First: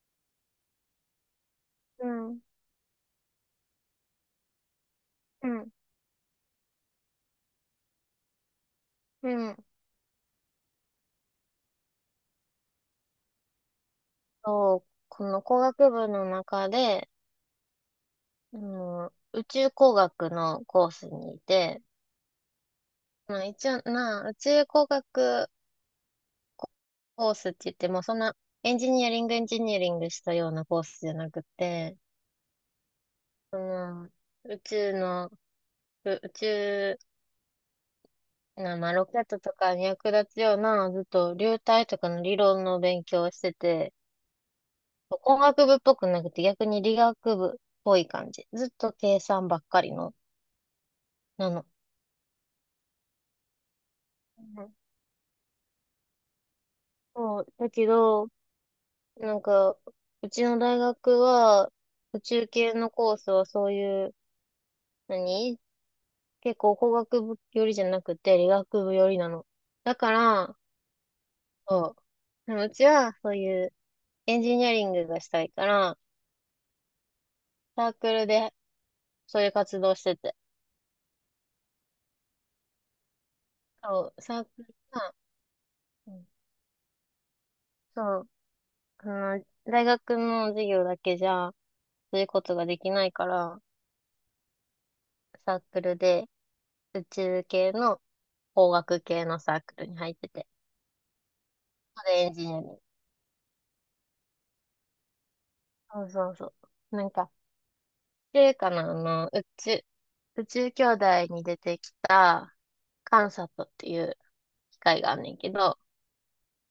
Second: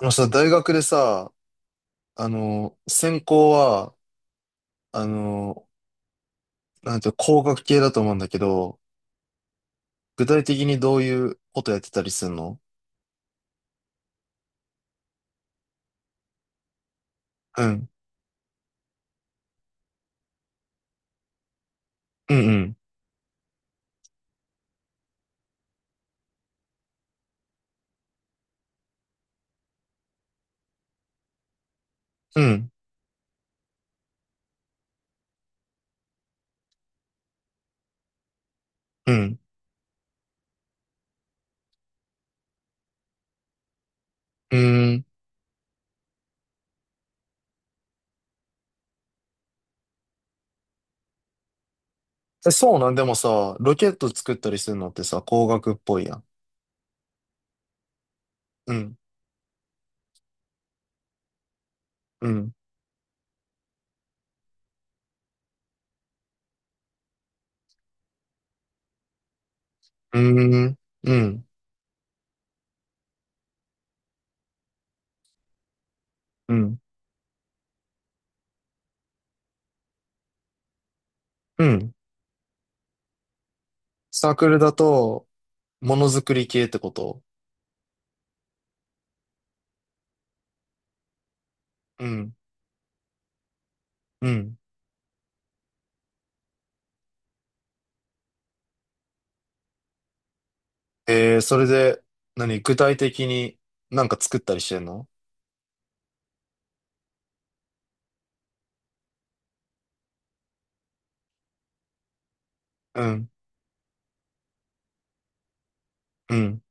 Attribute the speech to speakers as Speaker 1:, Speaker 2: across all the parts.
Speaker 1: あのさ、大学でさ、
Speaker 2: うん、
Speaker 1: 専攻は、あ
Speaker 2: う
Speaker 1: の、
Speaker 2: ん、
Speaker 1: なんていうの、工学系だと思うんだけど、
Speaker 2: うん。
Speaker 1: 具体的にどういうことやってたりするの？
Speaker 2: そう、この工学部の中で、
Speaker 1: うん。
Speaker 2: 宇宙工学のコースにいて、
Speaker 1: うんうん。
Speaker 2: まあ一応な、宇宙工学コースって言っても、そんなエンジニアリングエンジニアリングしたようなコースじゃなくて、
Speaker 1: うん。
Speaker 2: その、宇宙の、う宇宙な、まあロ
Speaker 1: う
Speaker 2: ケッ
Speaker 1: ん。
Speaker 2: トとかに役立つような、ずっと流体とかの理論の勉強をしてて、
Speaker 1: うん。
Speaker 2: 工学部っぽくなくて逆に理学部っぽい感じ。ずっと計算ばっかりのなの。
Speaker 1: え、そうなん？でもさ、ロケット作っ
Speaker 2: う
Speaker 1: たりす
Speaker 2: ん。
Speaker 1: るのってさ、工学っぽいやん。
Speaker 2: そう、だけど、
Speaker 1: うん。
Speaker 2: なんか、うちの大学は、宇
Speaker 1: う
Speaker 2: 宙
Speaker 1: ん。
Speaker 2: 系のコースはそういう、何結構工学部寄りじゃなくて理学部寄りなの。だか
Speaker 1: う
Speaker 2: ら、
Speaker 1: ん。うん。
Speaker 2: そう、でもうちはそういうエンジニアリングがしたいから、
Speaker 1: うん。
Speaker 2: サークルでそういう活動してて。
Speaker 1: うん。
Speaker 2: そう、
Speaker 1: サー
Speaker 2: サー
Speaker 1: クル
Speaker 2: ク
Speaker 1: だ
Speaker 2: ルが、
Speaker 1: と、もの
Speaker 2: う
Speaker 1: づ
Speaker 2: ん。
Speaker 1: くり系ってこと？
Speaker 2: そう、あ大学の授業だけじゃ、
Speaker 1: う
Speaker 2: そういう
Speaker 1: ん。
Speaker 2: ことができないから、
Speaker 1: うん。
Speaker 2: サークルで宇宙系の工学系のサークルに入ってて。
Speaker 1: それで、
Speaker 2: それエンジニ
Speaker 1: 何、
Speaker 2: アリン
Speaker 1: 具
Speaker 2: グ。
Speaker 1: 体的になんか作ったりしてんの？
Speaker 2: そうそうそう。なんか、っていうかな、の、宇宙、宇宙兄弟に出てきた、
Speaker 1: う
Speaker 2: カ
Speaker 1: ん。
Speaker 2: ンサットっていう機械があんねんけど、
Speaker 1: うん。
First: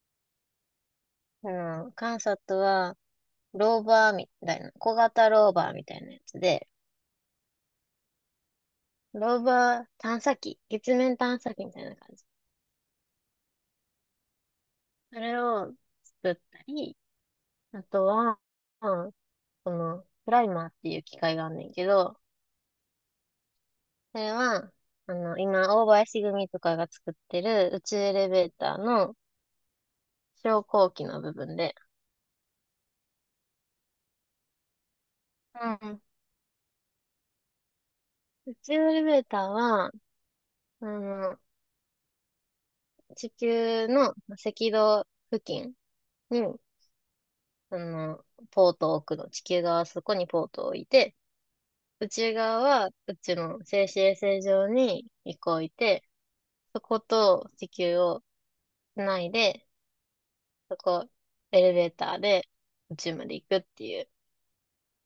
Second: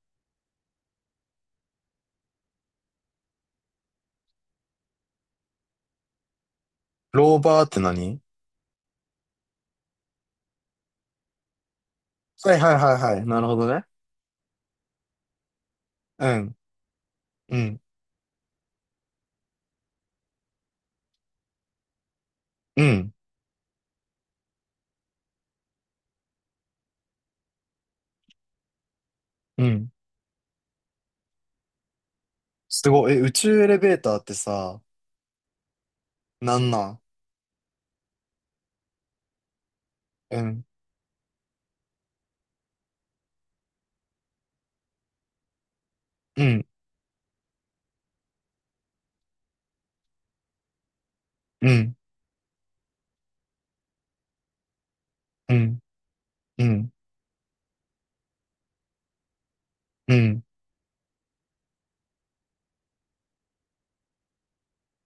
Speaker 2: うん。カンサットは、ローバーみたいな、小型ローバーみたいなやつで、
Speaker 1: ローバーって何？
Speaker 2: ローバー探査機、月面探査機みたいな感じ。
Speaker 1: はいはいはいはい。なるほどね。
Speaker 2: それを
Speaker 1: う
Speaker 2: 作っ
Speaker 1: ん。
Speaker 2: たり、
Speaker 1: うん。
Speaker 2: あとは、うん、この、プライマーっていう機械があんねんけど、
Speaker 1: うん。
Speaker 2: それは、今、大林組とかが作ってる宇宙エレベーターの
Speaker 1: うん。
Speaker 2: 昇降機の部分で、
Speaker 1: すごい。え、宇宙エレベーターってさ、
Speaker 2: うん。
Speaker 1: なんなん？
Speaker 2: 宇宙エレベーターは、
Speaker 1: うん。
Speaker 2: あの、地球の赤道付近
Speaker 1: う
Speaker 2: に、
Speaker 1: ん。
Speaker 2: あの、ポートを置くの。地球側はそこにポートを置いて、
Speaker 1: うん。
Speaker 2: 宇宙側は宇宙の静止衛星上に一
Speaker 1: う
Speaker 2: 個置い
Speaker 1: ん。
Speaker 2: て、
Speaker 1: う
Speaker 2: そ
Speaker 1: ん。
Speaker 2: こと地球をつないで、
Speaker 1: うん。
Speaker 2: そこエレベーターで宇宙まで行くっていう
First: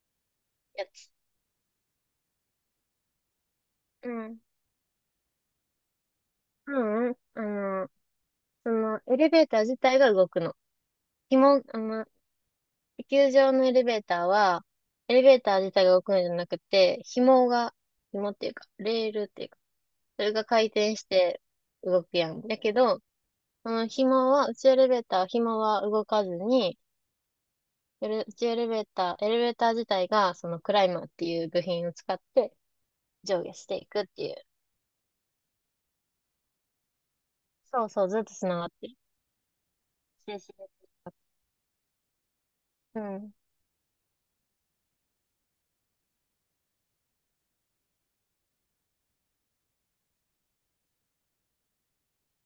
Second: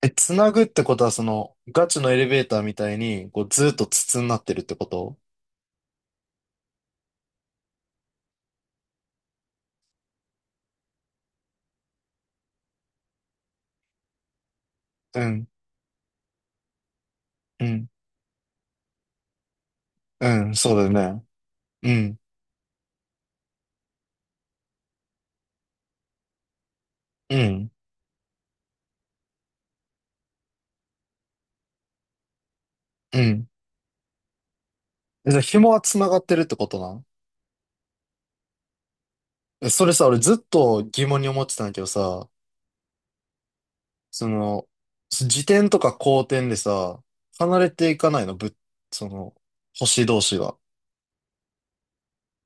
Speaker 1: え、つなぐって
Speaker 2: や
Speaker 1: こと
Speaker 2: つ。
Speaker 1: は、その、ガチのエレベーターみたいに、こう、ずっと
Speaker 2: う
Speaker 1: 筒にな
Speaker 2: ん
Speaker 1: ってるってこと？
Speaker 2: うんうん。の、そのエレベーター自体が動くの。紐、あの、地球上のエレベーターは、エ
Speaker 1: う
Speaker 2: レベー
Speaker 1: ん。
Speaker 2: ター自体が動くのじゃなくて、
Speaker 1: うん。
Speaker 2: 紐っていうか、レールっていうか、そ
Speaker 1: う
Speaker 2: れが
Speaker 1: ん。
Speaker 2: 回
Speaker 1: そうだ
Speaker 2: 転し
Speaker 1: よね。
Speaker 2: て
Speaker 1: う
Speaker 2: 動く
Speaker 1: ん。
Speaker 2: やん。だけど、その紐は、宇宙エレベーターは、紐は動かずに、
Speaker 1: うん。
Speaker 2: エレ宇宙エレベーター、エレベーター自体が、そのクライマーっていう部品を使って
Speaker 1: う
Speaker 2: 上
Speaker 1: ん。
Speaker 2: 下していくっていう。
Speaker 1: え、じゃあ、紐はつながってるってことなん？
Speaker 2: そうそう、ずっと繋がってる。
Speaker 1: え、それさ、俺ずっ
Speaker 2: 静止。
Speaker 1: と疑問に思ってたんだけどさ、
Speaker 2: うん。
Speaker 1: その、自転とか公転でさ、離れていかないの、その、星同士が。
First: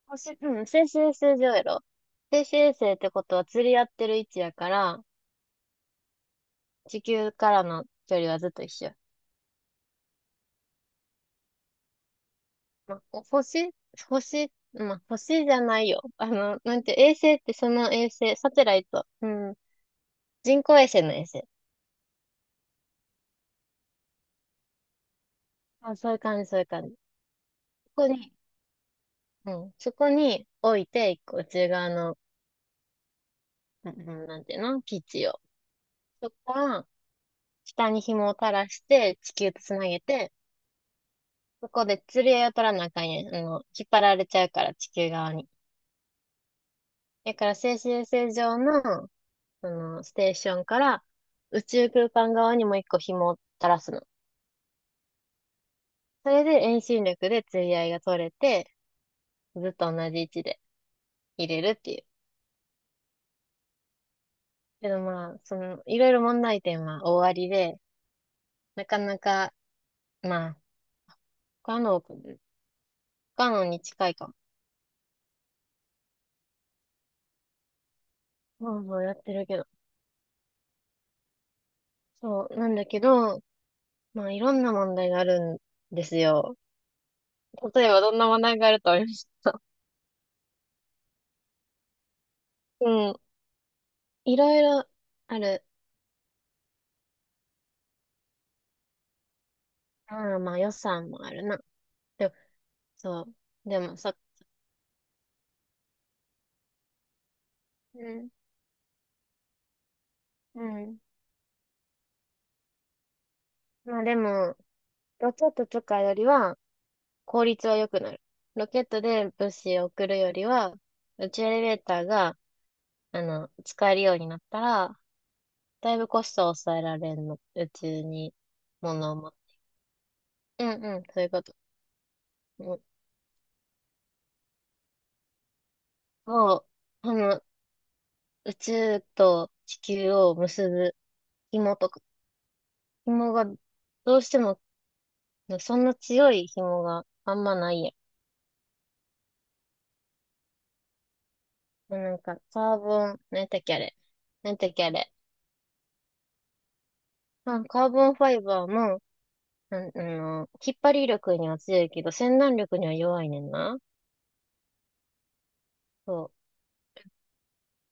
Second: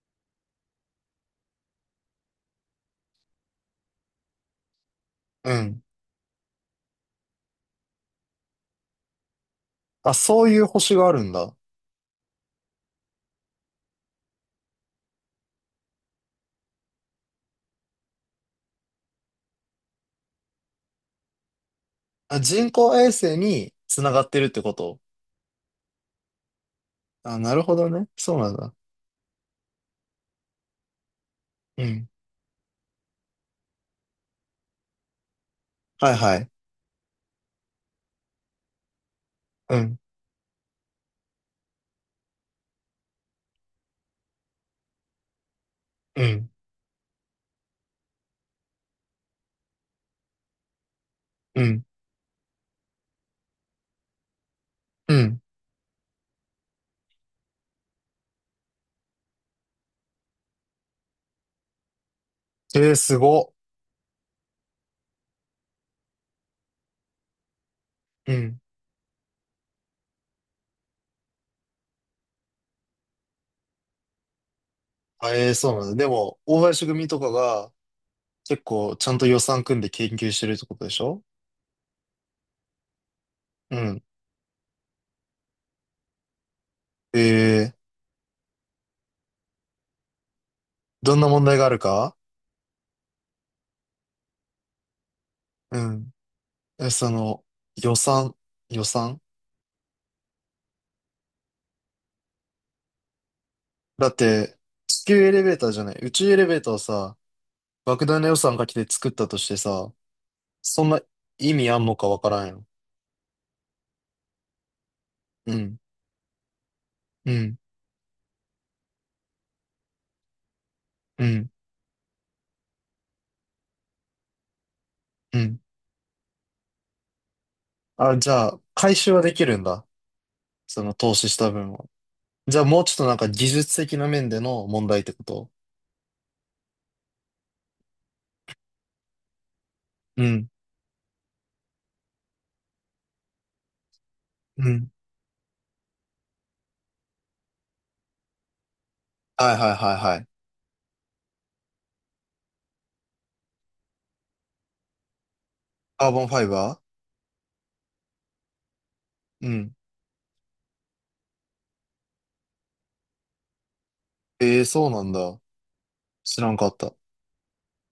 Speaker 2: うん。静止衛星上やろ。静止衛星ってことは釣り合ってる位置やから、
Speaker 1: うん。
Speaker 2: 地球からの距離はずっと一緒。
Speaker 1: あ、そういう星があるんだ。
Speaker 2: まあ、星じゃないよ。あの、なんて、衛星ってその衛星、サテライト。うん。人工衛星の衛星。
Speaker 1: あ、人工衛星に繋がってるってこと？
Speaker 2: あ、そういう感じ、そういう感じ。
Speaker 1: あ、なるほど
Speaker 2: そ
Speaker 1: ね。
Speaker 2: こに、
Speaker 1: そうなんだ。
Speaker 2: うん。そこに置いて、一個内
Speaker 1: う
Speaker 2: 側
Speaker 1: ん。
Speaker 2: の、うん。うん。なんていうの、基地を。
Speaker 1: はい
Speaker 2: そ
Speaker 1: はい。
Speaker 2: こから、下に紐を垂らして、地球とつ
Speaker 1: う
Speaker 2: な
Speaker 1: ん。
Speaker 2: げて、そこで釣り合いを取らなあかんやん。引っ張られちゃうから、地球側に。
Speaker 1: うん。
Speaker 2: だから、静止衛星上の、ステーションから、
Speaker 1: う
Speaker 2: 宇
Speaker 1: ん。
Speaker 2: 宙空間側にもう一個紐を垂らすの。
Speaker 1: うん。
Speaker 2: それで遠心力で釣り合いが取れて、ずっと同じ位置で入れるっていう。
Speaker 1: えー、すご。
Speaker 2: けどまあ、いろいろ問題点は大ありで、
Speaker 1: うん。
Speaker 2: なかなか、まあ、不可能に近いかも。
Speaker 1: あ、えー、そうなんだ。でも、大林組とかが結
Speaker 2: まあま
Speaker 1: 構
Speaker 2: あ
Speaker 1: ち
Speaker 2: や
Speaker 1: ゃん
Speaker 2: っ
Speaker 1: と
Speaker 2: て
Speaker 1: 予
Speaker 2: るけ
Speaker 1: 算
Speaker 2: ど。
Speaker 1: 組んで研究してるってことでしょ？
Speaker 2: そう、なんだけど、
Speaker 1: うん。
Speaker 2: まあいろんな問題があるんですよ。
Speaker 1: えー、
Speaker 2: 例えばどんな話題があると思いました。
Speaker 1: どんな問題があるか？
Speaker 2: うん。いろいろある。
Speaker 1: うん。え、その、予算、予算？
Speaker 2: ああ、まあ予算もあるな。でも、そう。でも
Speaker 1: だっ
Speaker 2: さ、
Speaker 1: て、地球エレベーターじゃない、宇宙エレベーターをさ、
Speaker 2: う
Speaker 1: 莫大な
Speaker 2: ん。
Speaker 1: 予算かけて作ったとしてさ、
Speaker 2: う
Speaker 1: そん
Speaker 2: ん。
Speaker 1: な意味あんのかわからんよ。
Speaker 2: まあでも、ロケ
Speaker 1: う
Speaker 2: ット
Speaker 1: ん、
Speaker 2: とかよりは
Speaker 1: う
Speaker 2: 効
Speaker 1: ん、
Speaker 2: 率は良くなる。ロケットで物資を送るよりは、
Speaker 1: う
Speaker 2: 宇宙
Speaker 1: ん、
Speaker 2: エレベーターが、使えるようになったら、
Speaker 1: うん。
Speaker 2: だいぶコストを抑えられるの。宇宙
Speaker 1: あ、じ
Speaker 2: に
Speaker 1: ゃあ、回
Speaker 2: 物
Speaker 1: 収
Speaker 2: を
Speaker 1: は
Speaker 2: 持っ
Speaker 1: で
Speaker 2: て。
Speaker 1: きるんだ。
Speaker 2: うん
Speaker 1: その
Speaker 2: うん、
Speaker 1: 投
Speaker 2: そうい
Speaker 1: 資
Speaker 2: う
Speaker 1: し
Speaker 2: こ
Speaker 1: た
Speaker 2: と。
Speaker 1: 分を。じゃ
Speaker 2: う
Speaker 1: あ
Speaker 2: ん、
Speaker 1: もうちょっとなんか、技術的な面での問題ってこと？
Speaker 2: そう。宇宙と地球
Speaker 1: う
Speaker 2: を
Speaker 1: ん、
Speaker 2: 結ぶ紐とか紐が、どうしても、
Speaker 1: うん。
Speaker 2: そんな強い紐があんまないや
Speaker 1: はいはいはいはい。
Speaker 2: ん。なんか、カーボン、なんだっけあれ。なんだっけあれ。
Speaker 1: カーボンファイバ
Speaker 2: まあ、カーボンファイバーも、
Speaker 1: ー。うん。
Speaker 2: なん、あの、引っ張り力には強いけど、洗顔力には弱いねんな。
Speaker 1: ええ、そうなんだ。
Speaker 2: そ
Speaker 1: 知ら
Speaker 2: う。
Speaker 1: んかった。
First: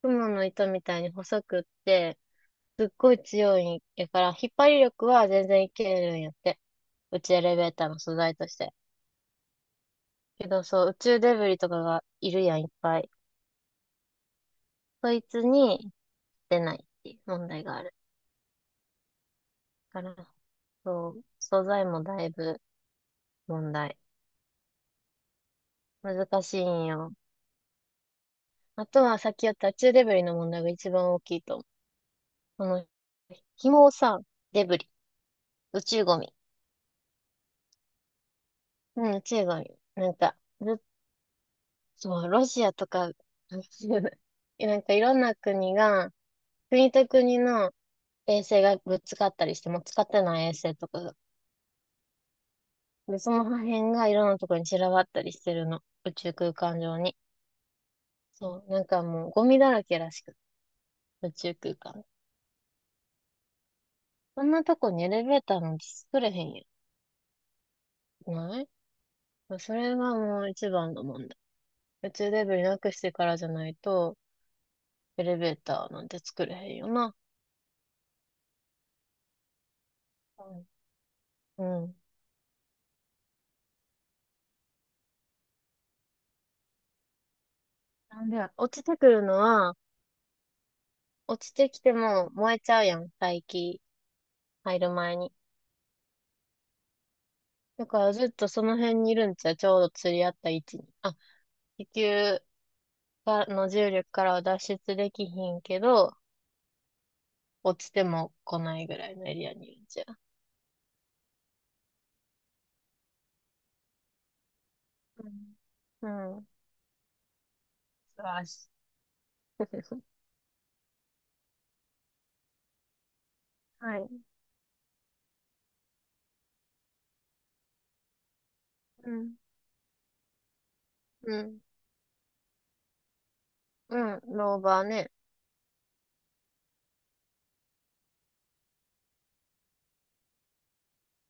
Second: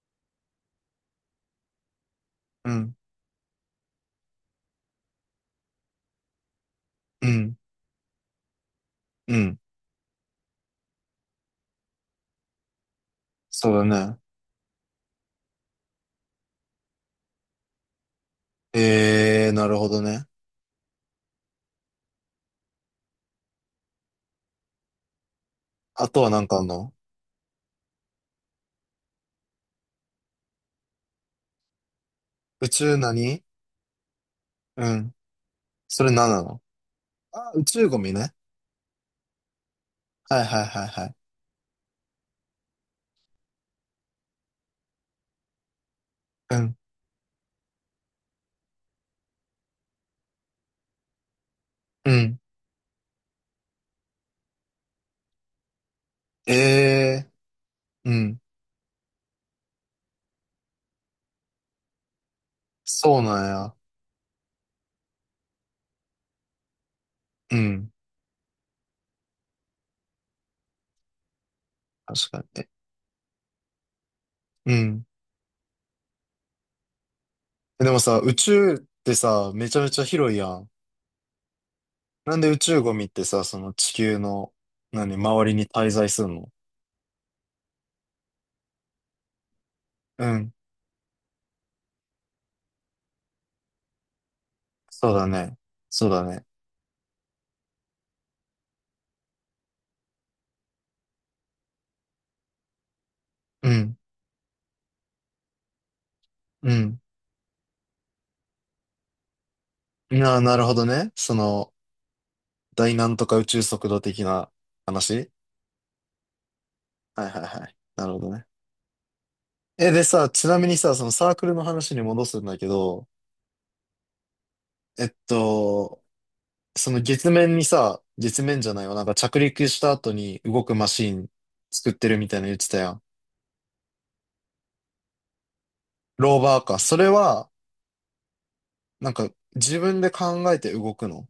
Speaker 2: 雲の糸みたいに細くって、
Speaker 1: う
Speaker 2: すっ
Speaker 1: ん、
Speaker 2: ごい強いんやから、引っ張り力は全然いけるんやって。宇
Speaker 1: う
Speaker 2: 宙エ
Speaker 1: ん、
Speaker 2: レベーターの素材として。
Speaker 1: うん。
Speaker 2: けど、そう、宇宙デブリとかがいるやん、いっぱい。
Speaker 1: そうだね。
Speaker 2: そいつに出ないっていう問題がある。
Speaker 1: ええー、なるほど
Speaker 2: から
Speaker 1: ね。
Speaker 2: そう、素材もだいぶ問題。
Speaker 1: あとはな
Speaker 2: 難
Speaker 1: んか
Speaker 2: し
Speaker 1: あ
Speaker 2: い
Speaker 1: ん
Speaker 2: ん
Speaker 1: の？
Speaker 2: よ。あとはさっきやった宇宙デブリの問題が一番大きいと思う。こ
Speaker 1: 宇
Speaker 2: の、
Speaker 1: 宙何？
Speaker 2: 紐をさ、デブ
Speaker 1: う
Speaker 2: リ、
Speaker 1: ん。
Speaker 2: 宇
Speaker 1: そ
Speaker 2: 宙
Speaker 1: れ
Speaker 2: ゴ
Speaker 1: 何
Speaker 2: ミ。
Speaker 1: なの？あ、宇宙ゴミね。
Speaker 2: うん、宇宙ゴミ。なんか、
Speaker 1: はいはい
Speaker 2: ずっ
Speaker 1: はいはい。
Speaker 2: と、ロシアとか、なんかいろんな国が、
Speaker 1: うん。
Speaker 2: 国と国の衛星がぶつかったりして、もう使ってない衛星とかが。
Speaker 1: うん。
Speaker 2: で、その破片がいろんなところに散らばったりしてるの。宇宙
Speaker 1: え
Speaker 2: 空間上に。
Speaker 1: えー、うん。
Speaker 2: そう、なんかもうゴミだらけらしく、宇宙空間。
Speaker 1: そうなんや。
Speaker 2: そんなとこにエレベーターなんて作れへんやん。
Speaker 1: うん。
Speaker 2: ないそれがもう一番の問題。宇
Speaker 1: 確
Speaker 2: 宙
Speaker 1: か
Speaker 2: デ
Speaker 1: に
Speaker 2: ブリ
Speaker 1: ね。
Speaker 2: なくしてからじゃないと、
Speaker 1: うん。
Speaker 2: エレベーターなんて作れへんよな。
Speaker 1: でもさ、宇宙ってさ、めちゃめちゃ広い
Speaker 2: う
Speaker 1: や
Speaker 2: ん。
Speaker 1: ん。
Speaker 2: うん。
Speaker 1: なんで宇宙ゴミってさ、その地球の、何、周りに滞在するの？
Speaker 2: なんで、落ちてくるのは、
Speaker 1: うん。
Speaker 2: 落ちてきても燃えちゃうやん、大気入る
Speaker 1: そう
Speaker 2: 前
Speaker 1: だ
Speaker 2: に。
Speaker 1: ね。そうだね。
Speaker 2: だからずっとその辺にいるんちゃう、ちょうど釣り合った位置に。あ、地球がの
Speaker 1: う
Speaker 2: 重
Speaker 1: ん。
Speaker 2: 力からは脱出できひんけど、
Speaker 1: うん。
Speaker 2: 落ちても来ないぐらいのエリアにいるんちゃ
Speaker 1: なるほどね。その、大なんとか宇宙速度的な
Speaker 2: う。う
Speaker 1: 話？
Speaker 2: ん。うん。
Speaker 1: はいはいはい。なるほ
Speaker 2: 素晴
Speaker 1: どね。
Speaker 2: らしい。
Speaker 1: え、でさ、ちなみにさ、そのサークルの話に戻すんだけど、
Speaker 2: はい。
Speaker 1: えっと、その月面にさ、月面じゃないわ、なん
Speaker 2: う
Speaker 1: か
Speaker 2: ん。
Speaker 1: 着陸した後に動くマシン
Speaker 2: うん。
Speaker 1: 作ってるみたいなの言ってたやん。
Speaker 2: うん。ローバーね。
Speaker 1: ローバーか。それは、なんか、自分で考えて動くの？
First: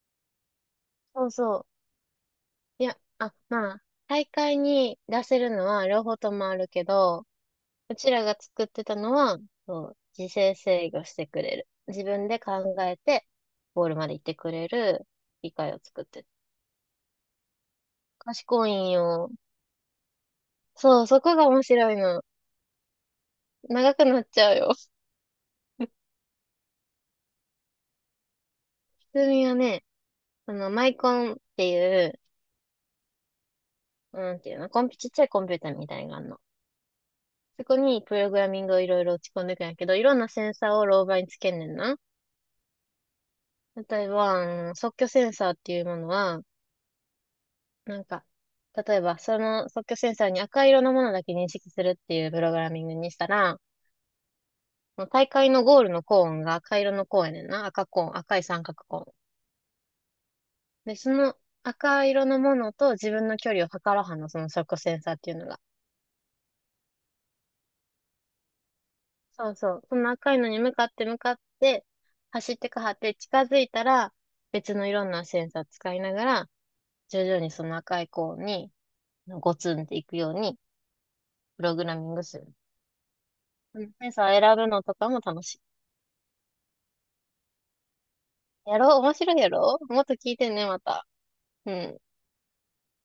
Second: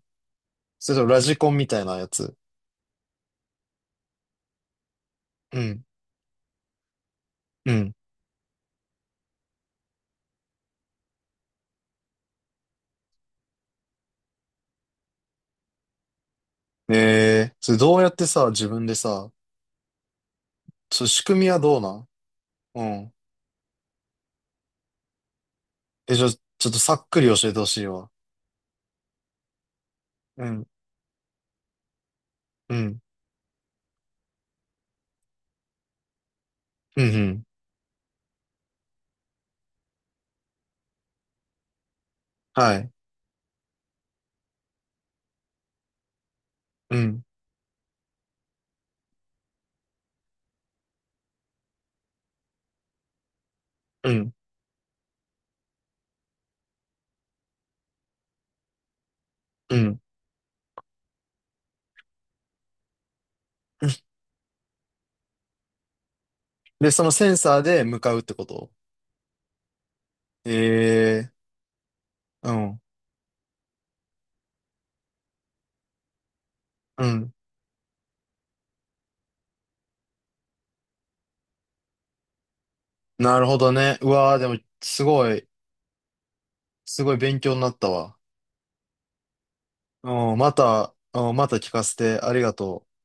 Speaker 1: それともラ
Speaker 2: そう
Speaker 1: ジコ
Speaker 2: そ
Speaker 1: ン
Speaker 2: う。
Speaker 1: みたいなやつ。
Speaker 2: いや、あ、まあ、大会に出せる
Speaker 1: う
Speaker 2: の
Speaker 1: ん。
Speaker 2: は両方ともあるけど、
Speaker 1: うん。
Speaker 2: うちらが作ってたのは、そう、自制制御してくれる。自分で考えて、ゴールまで行ってくれる理解を作ってた。
Speaker 1: ええ、それどうやってさ、
Speaker 2: 賢
Speaker 1: 自
Speaker 2: い
Speaker 1: 分
Speaker 2: ん
Speaker 1: で
Speaker 2: よ。
Speaker 1: さ、そ
Speaker 2: そ
Speaker 1: の
Speaker 2: う、そ
Speaker 1: 仕
Speaker 2: こ
Speaker 1: 組
Speaker 2: が
Speaker 1: みは
Speaker 2: 面
Speaker 1: どうな
Speaker 2: 白い
Speaker 1: ん？
Speaker 2: の。
Speaker 1: うん。
Speaker 2: 長くなっちゃうよ。
Speaker 1: え、じゃあ、ちょっとさっくり教えてほしいわ。
Speaker 2: 普通にはね、
Speaker 1: うん。
Speaker 2: マイコンっていう、
Speaker 1: うん。
Speaker 2: なんていうの、コンピ、ちっちゃいコンピューターみたいなのがある。
Speaker 1: うん、うん。
Speaker 2: そこにプログラミングをいろいろ打ち込んでいくんやけど、いろんなセンサーをローバーにつけんねんな。
Speaker 1: はい。
Speaker 2: 例えば、あの即興センサーっていうものは、
Speaker 1: うん。
Speaker 2: なんか、例えばその即興センサーに赤色のものだけ認識するっていうプログラミングにしたら、
Speaker 1: うん、
Speaker 2: 大会のゴールのコーンが赤色のコーンやねんな。赤コーン、赤い三角コーン。
Speaker 1: うん。
Speaker 2: で、その赤色のものと自分の距離を測らは んの、その即興センサーっていうのが。
Speaker 1: で、そのセンサーで向かうってこと？
Speaker 2: そうそう。その赤いのに向かって向
Speaker 1: ええ
Speaker 2: かって、
Speaker 1: ー。う
Speaker 2: 走って
Speaker 1: ん、
Speaker 2: かはって近づいたら、別のいろんなセンサー使いながら、
Speaker 1: う
Speaker 2: 徐
Speaker 1: ん。
Speaker 2: 々にその赤い子にゴツンっていくように、プログラミングする。
Speaker 1: なるほど
Speaker 2: うん。
Speaker 1: ね。
Speaker 2: セ
Speaker 1: う
Speaker 2: ンサ
Speaker 1: わー、
Speaker 2: ー
Speaker 1: で
Speaker 2: 選
Speaker 1: も、
Speaker 2: ぶのと
Speaker 1: す
Speaker 2: かも
Speaker 1: ご
Speaker 2: 楽
Speaker 1: い、
Speaker 2: しい。
Speaker 1: すごい勉強になったわ。
Speaker 2: やろう、面白いやろうもっと聞
Speaker 1: うん、
Speaker 2: いて
Speaker 1: ま
Speaker 2: ね、ま
Speaker 1: た、
Speaker 2: た。
Speaker 1: うん、また聞
Speaker 2: う
Speaker 1: かせ
Speaker 2: ん。
Speaker 1: てありがとう。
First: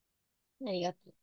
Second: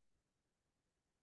Speaker 2: ありがとう。